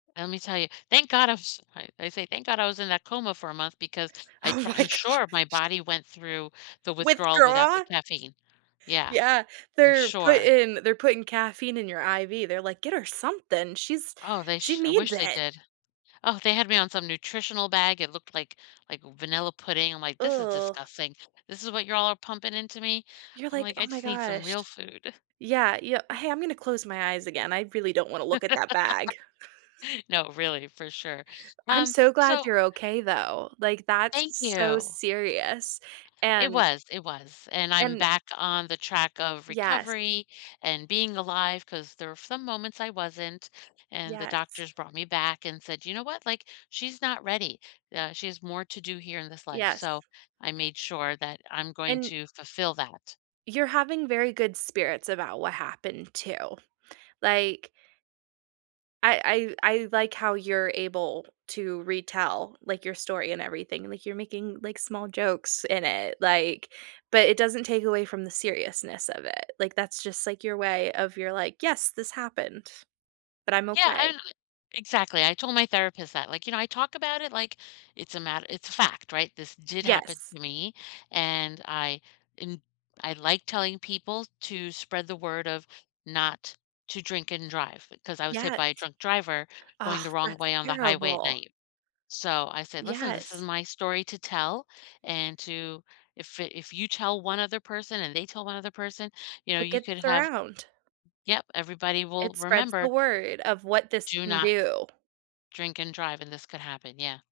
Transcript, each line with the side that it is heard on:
left: Lemme tell you, thank god I was I I say thank god I was in that coma for a month because I
right: Oh
left: pr
right: my
left: I'm
right: gosh.
left: sure my body went through the withdrawal without the
right: Withdraw?
left: caffeine. Yeah,
right: Yeah,
left: I'm
right: they're
left: sure.
right: putting they're putting caffeine in your IV, they're like, "Get her something, she's
left: Oh, they
right: she
left: sh I
right: needs
left: wish they
right: it."
left: did. Oh, they had me on some nutritional bag. It looked like like vanilla pudding, I'm like, "This is disgusting. This is what you're all pumping into me?"
right: You're,
left: I'm
right: like,
left: like, "I
right: "Oh my
left: just need some
right: gosh."
left: real food."
right: Yeah, yeah.
left: Uh
right: "Hey, I'm gonna close my eyes again, I really don't wanna look at that bag."
left: No, really, for sure,
right: I'm
left: um,
right: so glad
left: so
right: you're okay though, like
left: Thank
right: that's so
left: you.
right: serious
left: It
right: and
left: was, it was, and I'm
right: And
left: back on the track of
right: Yes.
left: recovery and being alive 'cause there were some moments I wasn't, and the
right: Yes.
left: doctors brought me back and said, "You know what? Like, she's not ready, uh she has more to do here in this life,"
right: Yes.
left: so I made sure that I'm going
right: An
left: to fulfill that.
right: You're having very good spirits about what happened, too, like I I I like how you're able to retell, like, your story and everything, like you're making, like, small jokes in it, like but it doesn't take away from the seriousness of it, like, that's just, like, your way of you're like, "Yes, this happened, but I'm
left: Yeah,
right: okay."
left: and exactly, I told my therapist that, like, "You know, I talk about it like it's a mat" it's a fact, right? This did happen
right: Yes.
left: to me, and I am I like telling people to spread the word of not to drink and drive 'cause I was hit
right: Yes.
left: by a drunk driver
right: Aw,
left: going the wrong
right: that's
left: way on the highway at
right: terrible.
left: night. So, I said, "Listen, this is
right: Yes.
left: my story to tell, and to if if you tell one other person and they tell one other person, you know,
right: It
left: you
right: gets
left: could have"
right: around.
left: Yep, everybody
right: It
left: will
right: spreads the
left: remember
right: word of what this
left: do
right: can
left: not
right: do.
left: drink and drive, and this could happen, yeah.